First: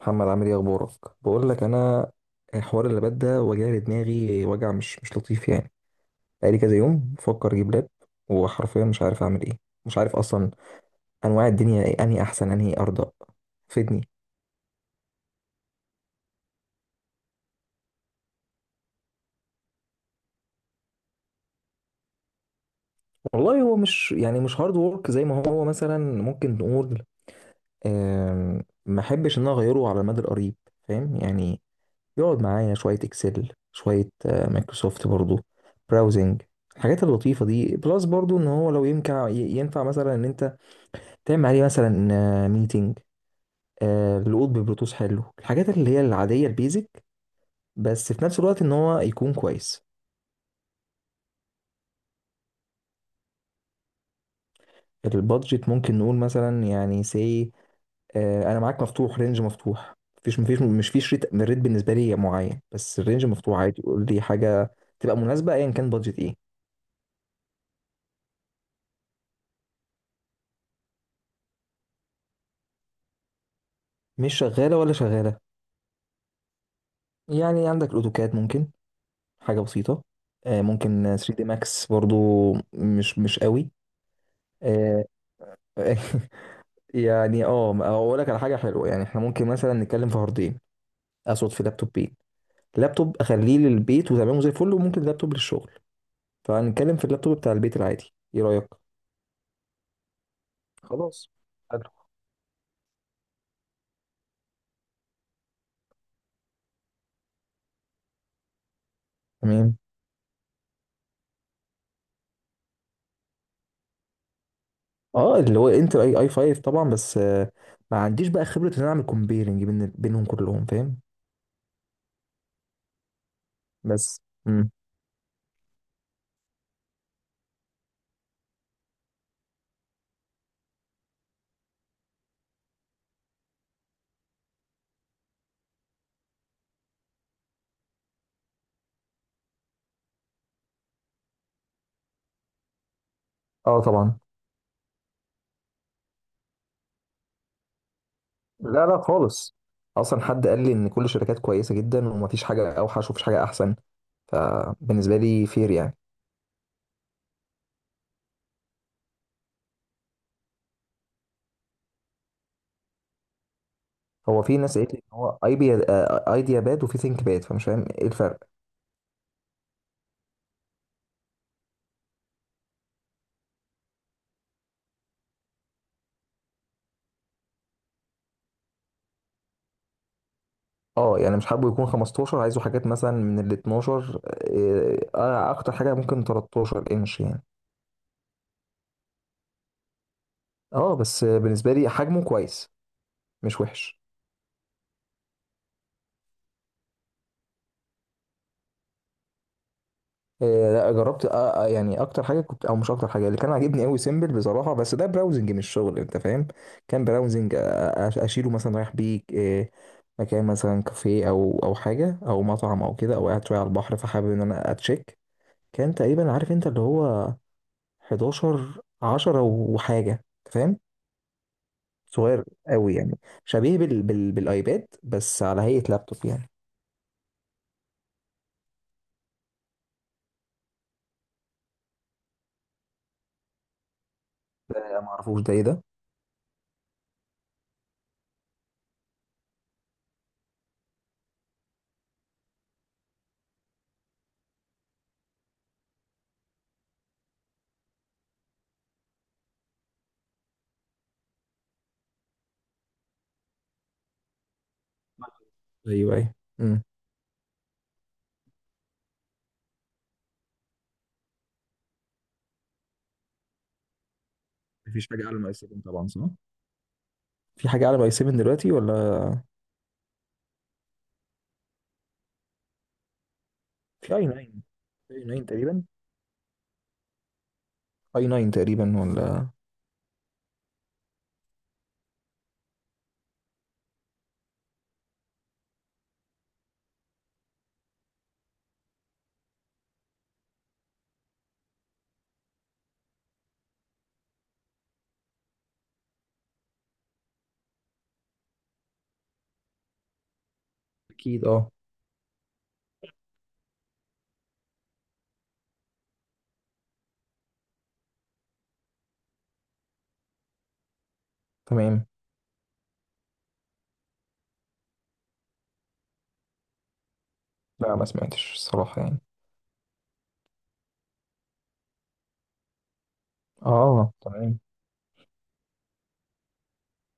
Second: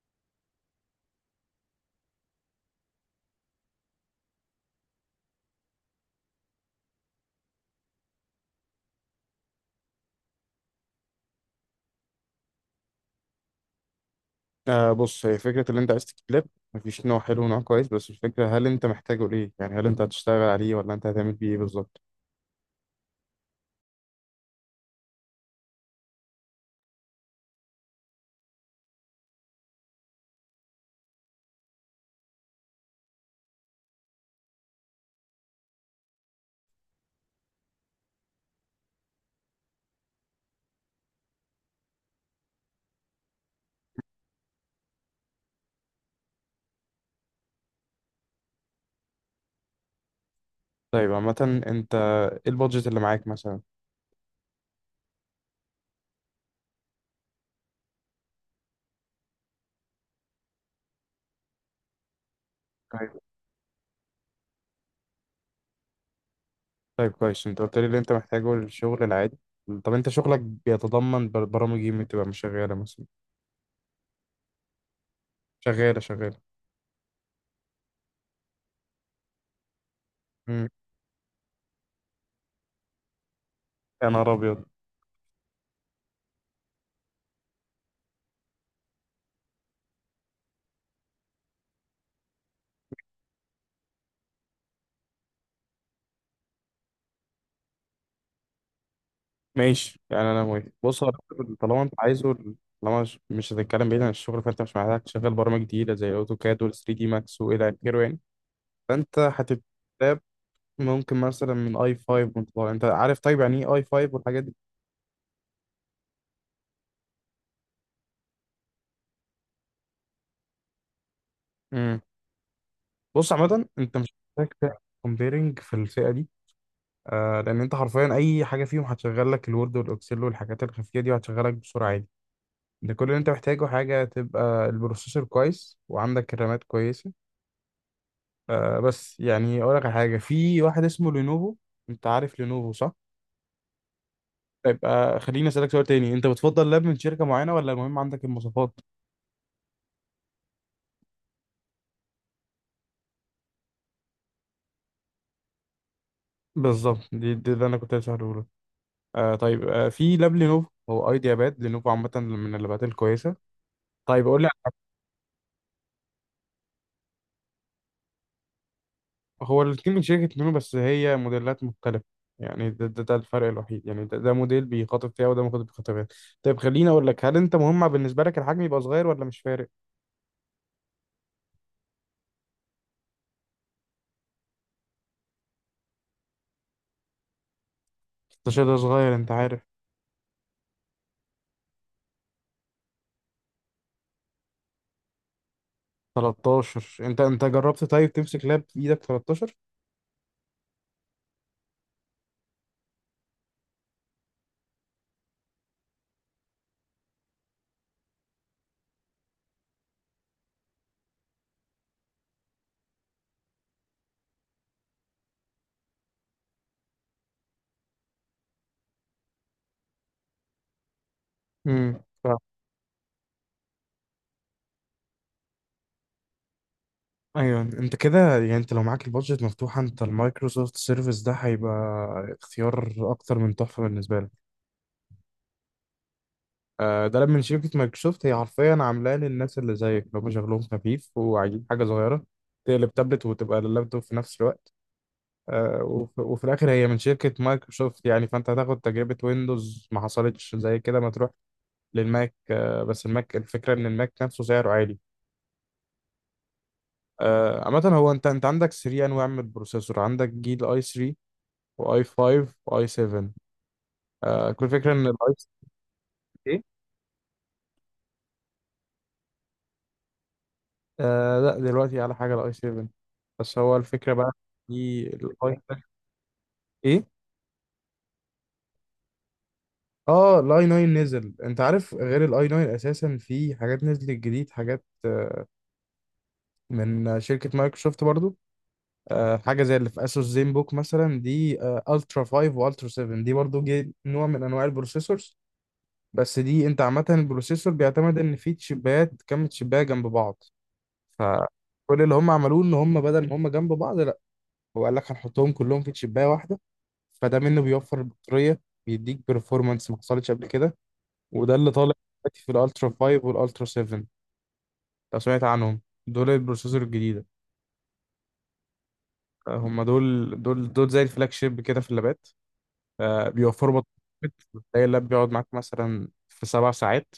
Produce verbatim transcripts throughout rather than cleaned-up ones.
محمد، عامل ايه؟ اخبارك؟ بقول لك انا، الحوار اللي بدا وجع دماغي، وجع مش مش لطيف يعني. بقالي كذا يوم بفكر اجيب لاب، وحرفيا مش عارف اعمل ايه. مش عارف اصلا انواع الدنيا ايه، انهي احسن، انهي ارضى. فدني. آه بص، هي فكرة اللي انت عايز تكليب. مفيش نوع حلو ونوع كويس، بس الفكرة هل انت محتاجه ليه؟ يعني هل انت هتشتغل عليه ولا انت هتعمل بيه ايه بالظبط؟ والله هو مش يعني، مش هارد وورك زي ما هو مثلا ممكن نقول. آم، ما احبش ان انا اغيره على المدى القريب، فاهم يعني. يقعد معايا شويه اكسل، شويه آه، مايكروسوفت برضو، براوزنج، الحاجات اللطيفه دي. بلس برضو ان هو لو ينفع، ينفع مثلا ان انت تعمل عليه مثلا ميتنج، القط ببلوتوث، حلو. الحاجات اللي هي العادية، البيزك، بس في نفس الوقت ان هو يكون كويس. طيب، عامة انت ايه البادجت اللي معاك مثلا؟ البادجت ممكن نقول مثلا يعني سي، انا معاك مفتوح، رينج مفتوح. مفيش مفيش مش فيش ريت. الريت بالنسبة لي معين بس طيب. الرينج مفتوح عادي. قول لي حاجة تبقى مناسبة ايا كان بادجت ايه. طيب، كويس، انت قلت لي اللي انت محتاجه للشغل العادي. طب انت شغلك بيتضمن بر- برامج ايه اللي بتبقى مش شغالة مثلا؟ مش شغالة ولا شغالة؟ شغالة، شغالة. يعني عندك الاوتوكاد ممكن، حاجة بسيطة. آه، امم ممكن ثري دي ماكس برضو. مش مش قوي. يا نهار ابيض! آه، يعني اه اقول لك على حاجه حلوه. يعني احنا ممكن مثلا نتكلم في هاردين، اقصد في لابتوبين. لابتوب اخليه للبيت وتمام زي الفل، وممكن لابتوب للشغل. فهنتكلم في اللابتوب بتاع البيت العادي، ايه رايك؟ ماشي، يعني انا موافق. بص، هو خلاص. طالما حلو. انت عايزه، طالما مش مش هتتكلم بعيد عن الشغل، فانت مش محتاج تشغل برامج جديدة زي الاوتوكاد وال ثري دي ماكس والى اخره يعني. فانت تمام. هتبقى ممكن مثلا من اي فايف وانت طالع، انت عارف؟ طيب، يعني ايه اي فايف والحاجات دي. اه، اللي هو انتل اي اي خمسة طبعا، بس آه، ما عنديش بقى خبره ان انا اعمل كومبيرنج بين بينهم كلهم، فاهم. امم بص، عامة انت مش بس. محتاج امم تعمل كومبيرنج في الفئة دي. آه لان انت حرفيا اي حاجة فيهم هتشغل لك الوورد والاكسل والحاجات الخفية دي، وهتشغلك بسرعة عادي. ده كل اللي انت محتاجه، حاجة تبقى البروسيسور كويس وعندك الرامات كويسة. آه بس يعني اقول لك على حاجة، في واحد اسمه لينوفو. انت عارف لينوفو صح؟ اه، طبعا. يبقى خليني اسألك سؤال تاني، انت بتفضل لاب من شركة معينة ولا المهم عندك المواصفات؟ لا، لا، خالص. اصلا حد قال لي ان كل الشركات كويسه جدا، ومفيش حاجه اوحش ومفيش حاجه احسن. فبالنسبه لي فير يعني. بالظبط، دي, دي ده انا كنت هسأله. آه طيب، آه في لاب لينوفو، هو ايديا باد. لينوفو عامة من اللابات الكويسة. طيب، هو أقول لك. في ناس قالت لي ان هو ايديا ايديا باد، وفي ثينك باد، فمش فاهم ايه الفرق. هو الاتنين من شركة لينوفو بس هي موديلات مختلفة. يعني ده, ده, ده الفرق الوحيد، يعني ده, ده موديل بيخاطب فيها وده موديل بيخاطب فيها. طيب، خليني أقول لك، هل أنت مهم بالنسبة لك الحجم يبقى صغير ولا مش فارق؟ اه، يعني مش حابه يكون خمستاشر، عايزه حاجات مثلا من ال اتناشر، آه، آه، اكتر حاجه ممكن تلتاشر انش يعني. ستة عشر ده صغير، أنت عارف. اه بس بالنسبه لي حجمه كويس، مش وحش. تلتاشر، أنت أنت جربت طيب تمسك لاب في إيدك تلتاشر؟ آه، لا، جربت. آه، آه، يعني، اكتر حاجه كنت او مش اكتر حاجه اللي كان عاجبني قوي سيمبل بصراحه، بس ده براوزنج مش شغل، انت فاهم. كان براوزنج. آه، آه، أش- اشيله مثلا، رايح بيه آه، مكان، مثلا كافيه او او حاجه، او مطعم، او كده، او قاعد شويه على البحر، فحابب ان انا اتشيك. كان تقريبا، عارف انت اللي هو حداشر عشرة وحاجه. أنت فاهم. امم ف- صغير قوي يعني. شبيه بال... بال... بالايباد، بس على هيئه لابتوب يعني. ايوه، انت كده، يعني انت لو معاك البادجت مفتوحه، انت المايكروسوفت سيرفيس ده هيبقى اختيار اكتر من تحفه بالنسبه لك. ده ما اعرفوش ده، ايه ده؟ آه، ده من شركة مايكروسوفت. هي حرفيا عاملاه للناس اللي زيك، اللي هم شغلهم خفيف وعايزين حاجة صغيرة تقلب تابلت وتبقى لللابتوب في نفس الوقت. آه، وف- وفي الآخر هي من شركة مايكروسوفت يعني، فأنت هتاخد تجربة ويندوز ما حصلتش زي كده ما تروح للماك. آه، بس الماك الفكرة إن الماك نفسه سعره عالي. ايوه، ايوه. امم آه، عامة هو أنت أنت عندك ثلاث أنواع من البروسيسور، عندك جيل أي ثري وأي فايف وأي سفن. كل فكرة إن مفيش حاجه الأي... اعلى من اي سفن طبعا، صح؟ في حاجه اعلى من اي سفن دلوقتي ولا؟ آه لا، دلوقتي على حاجة الاي سفن. بس هو الفكرة في اي بقى، ناين، في اي ناين الاي تقريبا. ايه؟ اي ناين تقريبا ولا؟ اه الاي ناين نزل، انت عارف، غير الاي ناين اساسا في حاجات نزلت جديد، حاجات آه، من شركة مايكروسوفت برضو. آه، حاجة زي اللي في اسوس زين بوك مثلا دي. الترا فايف والترا سفن، دي برضو جي نوع من انواع البروسيسورز. بس دي، انت عامة البروسيسور بيعتمد ان في تشيبات، كم تشيبايه جنب بعض. اكيد، اه. فكل اللي هم عملوه ان هم بدل ما هم جنب بعض، لا، هو قال لك هنحطهم كلهم في تشيبايه واحدة. فده منه بيوفر البطارية، بيديك performance ما حصلتش قبل كده، وده اللي طالع تمام. دلوقتي في الالترا فايف والالترا سفن، لو سمعت عنهم. دول البروسيسور الجديدة. لا ما سمعتش الصراحه يعني. آه، هم دول دول دول زي الفلاج شيب كده في اللابات. آه، بيوفروا اه، بطارية، تمام. بتلاقي اللاب بيقعد معاك مثلا في سبع ساعات.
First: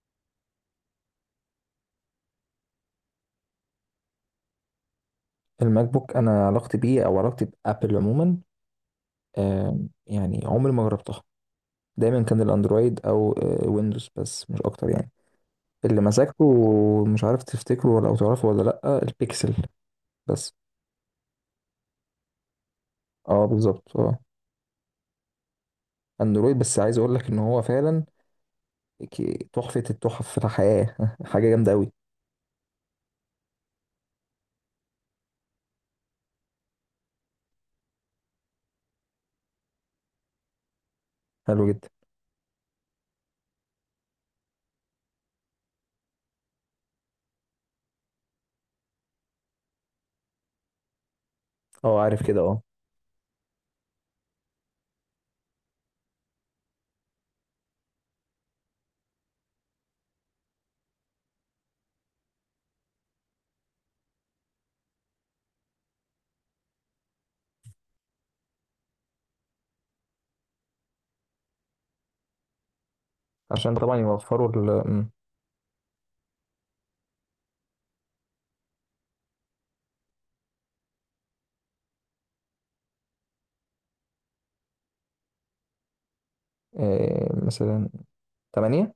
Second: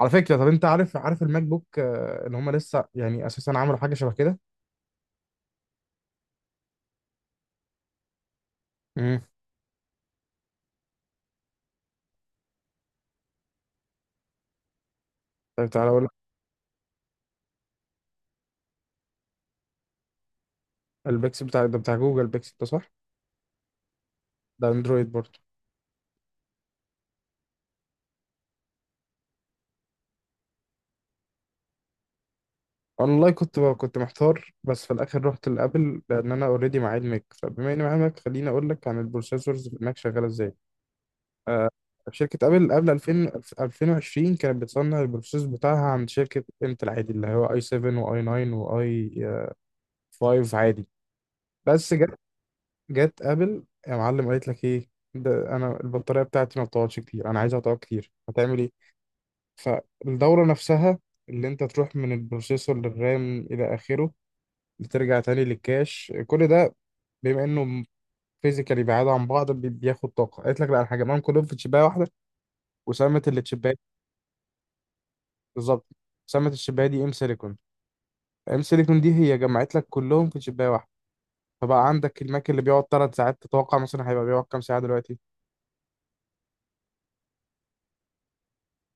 على فكرة، طب انت عارف عارف الماك بوك آه، ان هم لسه يعني اساسا عملوا حاجة شبه كده. الماك بوك، انا علاقتي بيه او علاقتي بابل عموما، امم آه، يعني عمري ما جربتها. دايما كان الاندرويد او آه، ويندوز بس، مش اكتر يعني. طب تعالى اللي اقول لك. مسكته، مش عارف تفتكره ولا او تعرفه ولا، لا، البيكسل. بس. البيكسل بتاع ده، بتاع جوجل بيكسل ده، صح؟ اه، بالظبط، اه. ده اندرويد برضه. اندرويد، بس عايز اقول لك ان هو فعلا ك- تحفة التحف في الحياة. حاجة جامدة قوي. والله كنت بقى كنت محتار، بس في الاخر رحت لابل، لان انا اوريدي معايا الماك، فبما اني معايا الماك خليني اقول لك عن البروسيسورز في الماك شغاله ازاي. حلو آه جدا. شركه ابل قبل ألفين ألفين وعشرين كانت بتصنع البروسيسور بتاعها عند شركه انتل عادي، اللي هو اي سفن واي ناين واي فايف عادي. بس اه، جت عارف كده، اه. جت ابل يا معلم قالت لك ايه؟ ده انا البطاريه بتاعتي ما بتقعدش كتير، انا عايزها تقعد كتير، هتعمل ايه؟ فالدوره نفسها اللي انت تروح من البروسيسور للرام الى اخره، بترجع تاني للكاش، كل ده، بما انه فيزيكالي بعاد عن بعض، بي- بياخد طاقه. قالت لك لا، انا هجمعهم كلهم في تشيبايه واحده وسمت اللي عشان تشيبايه. طبعا يوفروا ال م- بالظبط، سمت التشيبايه دي ام سيليكون. ام سيليكون دي هي جمعت لك كلهم في تشيبايه واحده. فبقى عندك الماك اللي بيقعد ثلاث ساعات، تتوقع مثلا هيبقى بيقعد كام ساعه دلوقتي؟ آه، مثلا تمانية.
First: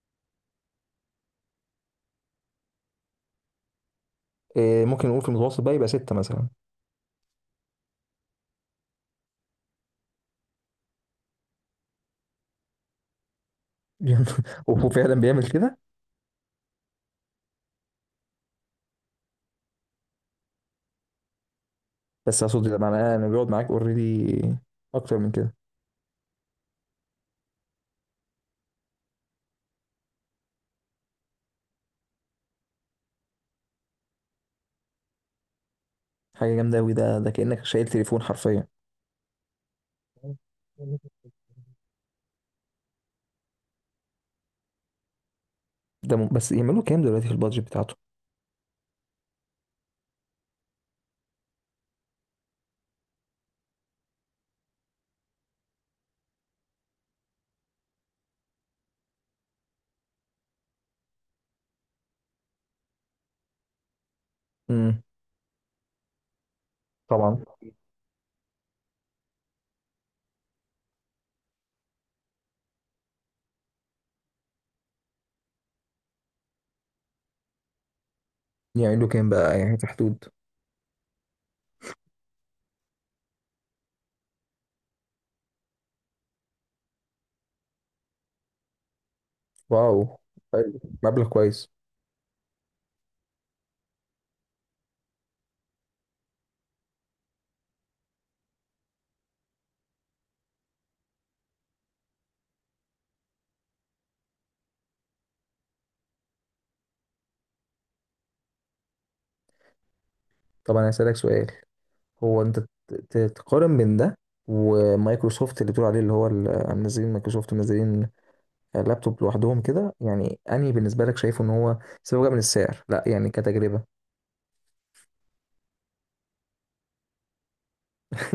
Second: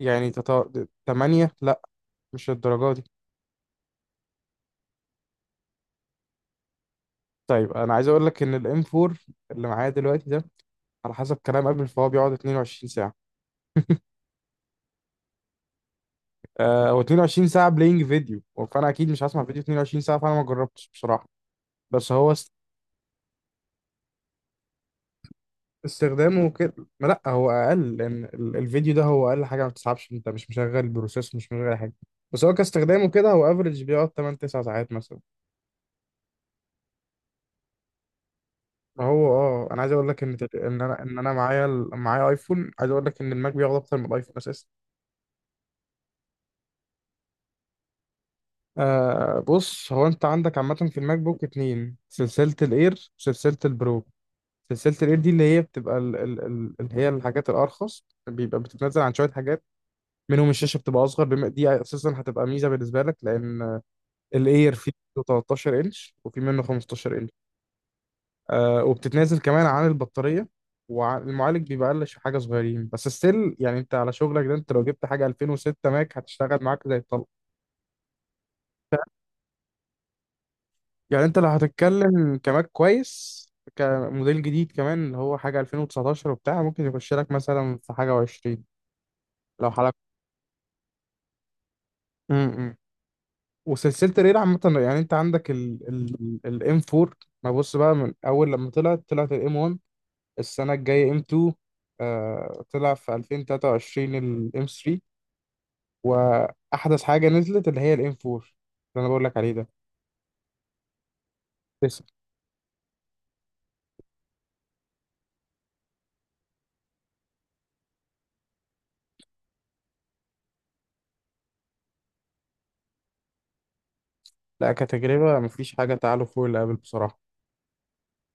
يعني تط- تمانية؟ لا، مش الدرجه دي. ممكن نقول في المتوسط بقى يبقى ستة مثلا. طيب انا عايز اقول لك ان الام فور اللي معايا دلوقتي ده، على حسب كلام قبل، فهو بيقعد اثنين وعشرين. وهو فعلا بيعمل كده. آه، هو اتنين وعشرين ساعة بلاينج فيديو، فأنا أكيد مش هسمع فيديو اتنين وعشرين ساعة، فأنا ما جربتش بصراحة. بس هو بس است- اقصد لما انا أنا بيقعد معاك اوريدي اكتر من كده. استخدامه كده، ما، لا، هو أقل، لأن ال- الفيديو ده هو أقل حاجة ما بتسحبش، أنت مش مشغل بروسيس، مش مشغل أي حاجة. بس هو كاستخدامه كده هو افريج بيقعد ثمانية تسعة ساعات مثلا. حاجه جامده قوي. ده ده كانك شايل تليفون حرفيا. ما هو اه، انا عايز اقول لك ان تل- ان انا ان انا معايا ال- معايا ايفون، عايز اقول لك ان الماك بياخد اكتر من الايفون اساسا. ده م... بس يعملوا كام دلوقتي في البادجت بتاعته؟ آه بص، هو انت عندك عامة في الماك بوك اتنين، سلسلة الاير وسلسلة البرو. سلسلة الإير دي اللي هي بتبقى ال ال ال اللي هي الحاجات الأرخص، بيبقى بتتنزل عن شوية حاجات، منهم الشاشة بتبقى أصغر، بما دي أساسا هتبقى ميزة بالنسبة لك، لأن الإير فيه امم تلتاشر إنش وفي منه خمستاشر إنش. طبعا. آه وبتتنازل كمان عن البطارية، والمعالج بيبقى أقل، ش- حاجة صغيرين بس ستيل، يعني أنت على شغلك ده، أنت لو جبت حاجة ألفين وستة ماك هتشتغل معاك زي الطلق. يعملوا كام بقى، يعني في حدود؟ يعني أنت لو هتتكلم كماك كويس كموديل جديد كمان، اللي هو حاجة ألفين وتسعتاشر وبتاع، ممكن يخش لك مثلا في حاجة و20 لو... واو، حلو. مبلغ كويس. امم وسلسله الريل عامه، يعني انت عندك ال ال الام فور. ما بص بقى، من اول لما طلعت طلعت الام ون، السنه الجايه ام اتنين، آه طلع في ألفين وتلاتة وعشرين الام ثلاثة، واحدث حاجه نزلت اللي هي الام فور اللي انا بقول لك عليه ده. طبعا. انا هسألك سؤال. لسه. هو انت ت- ت- تقارن بين ده ومايكروسوفت اللي بتقول عليه، اللي هو ال- منزلين، مايكروسوفت منزلين لابتوب لوحدهم كده. يعني انهي بالنسبه لك، شايفه ان هو سواء بقى من السعر؟ لا يعني كتجربه. لا كتجربه مفيش حاجه تعالوا فوق اللي قبل بصراحه.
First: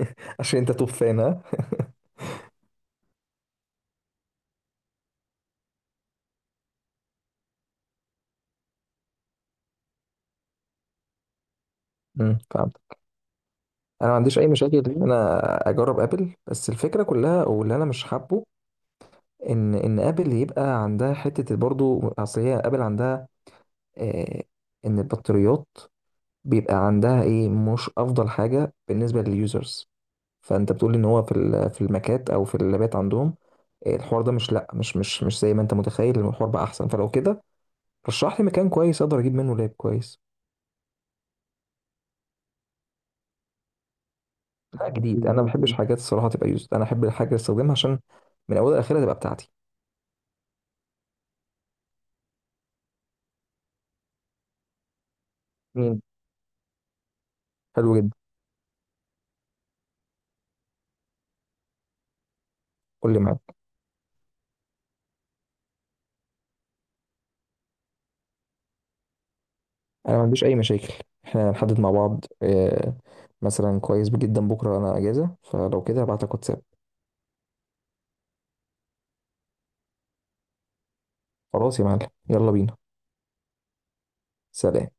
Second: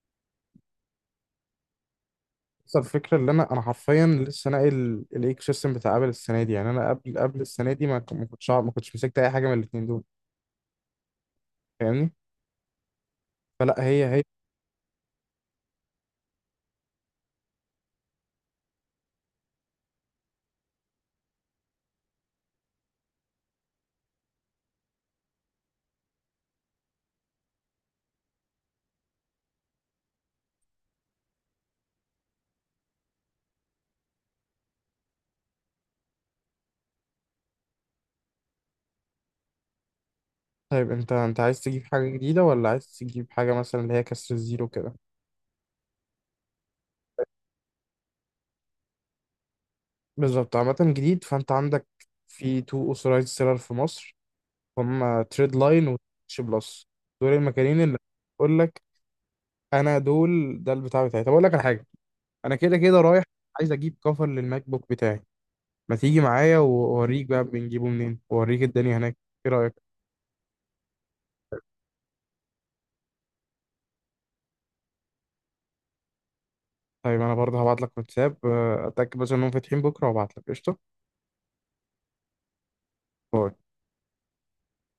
عشان انت توب فان، ها. بس الفكره، اللي انا انا حرفيا لسه ناقل الايكو سيستم بتاع ابل السنه دي، يعني انا قبل قبل السنه دي، ما ك- ما كنتش ما كنتش مسكت اي حاجه من الاثنين دول. فاهمني؟ امم فلا، هي انا ما هي. عنديش اي مشاكل ان انا اجرب ابل، بس الفكره كلها واللي انا مش حابه ان ان ابل يبقى عندها حته برضو، اصل هي ابل عندها آه، ان البطاريات بيبقى عندها ايه مش افضل حاجه بالنسبه لليوزرز. فانت بتقول ان هو في ال- في الماكات او في اللابات عندهم آه، الحوار ده مش، لا، مش مش مش زي ما انت متخيل، الحوار بقى احسن. فلو كده، رشح لي مكان كويس اقدر اجيب منه لاب كويس. طيب انت انت عايز تجيب حاجة جديدة، ولا عايز تجيب حاجة مثلا اللي هي كسر الزيرو لا، كده؟ جديد. انا ما بحبش حاجات الصراحه تبقى يوزد، انا احب الحاجه اللي استخدمها عشان من اولها لاخرها تبقى بتاعتي. بالظبط، عامة جديد، فانت عندك في تو اوثورايزد سيلر في مصر، هم تريد لاين وتش بلس. دول المكانين حلو اللي جدا. بقول لك. انا دول ده البتاع بتاعي. طب اقول لك على حاجة، انا كده كده قول لي، رايح، معاك. عايز اجيب كفر للماك بوك بتاعي، ما تيجي معايا واوريك بقى بنجيبه منين، واوريك الدنيا هناك، ايه رأيك؟ انا ما عنديش اي مشاكل، احنا هنحدد مع بعض. آه، مثلا كويس جدا، بكره انا اجازه، فلو كده هبعت لك واتساب. طيب انا برضه هبعت لك واتساب، اه، اتاكد بس انهم فاتحين بكرة وابعت لك قشطة. خلاص يا معلم، يلا بينا. باي. سلام.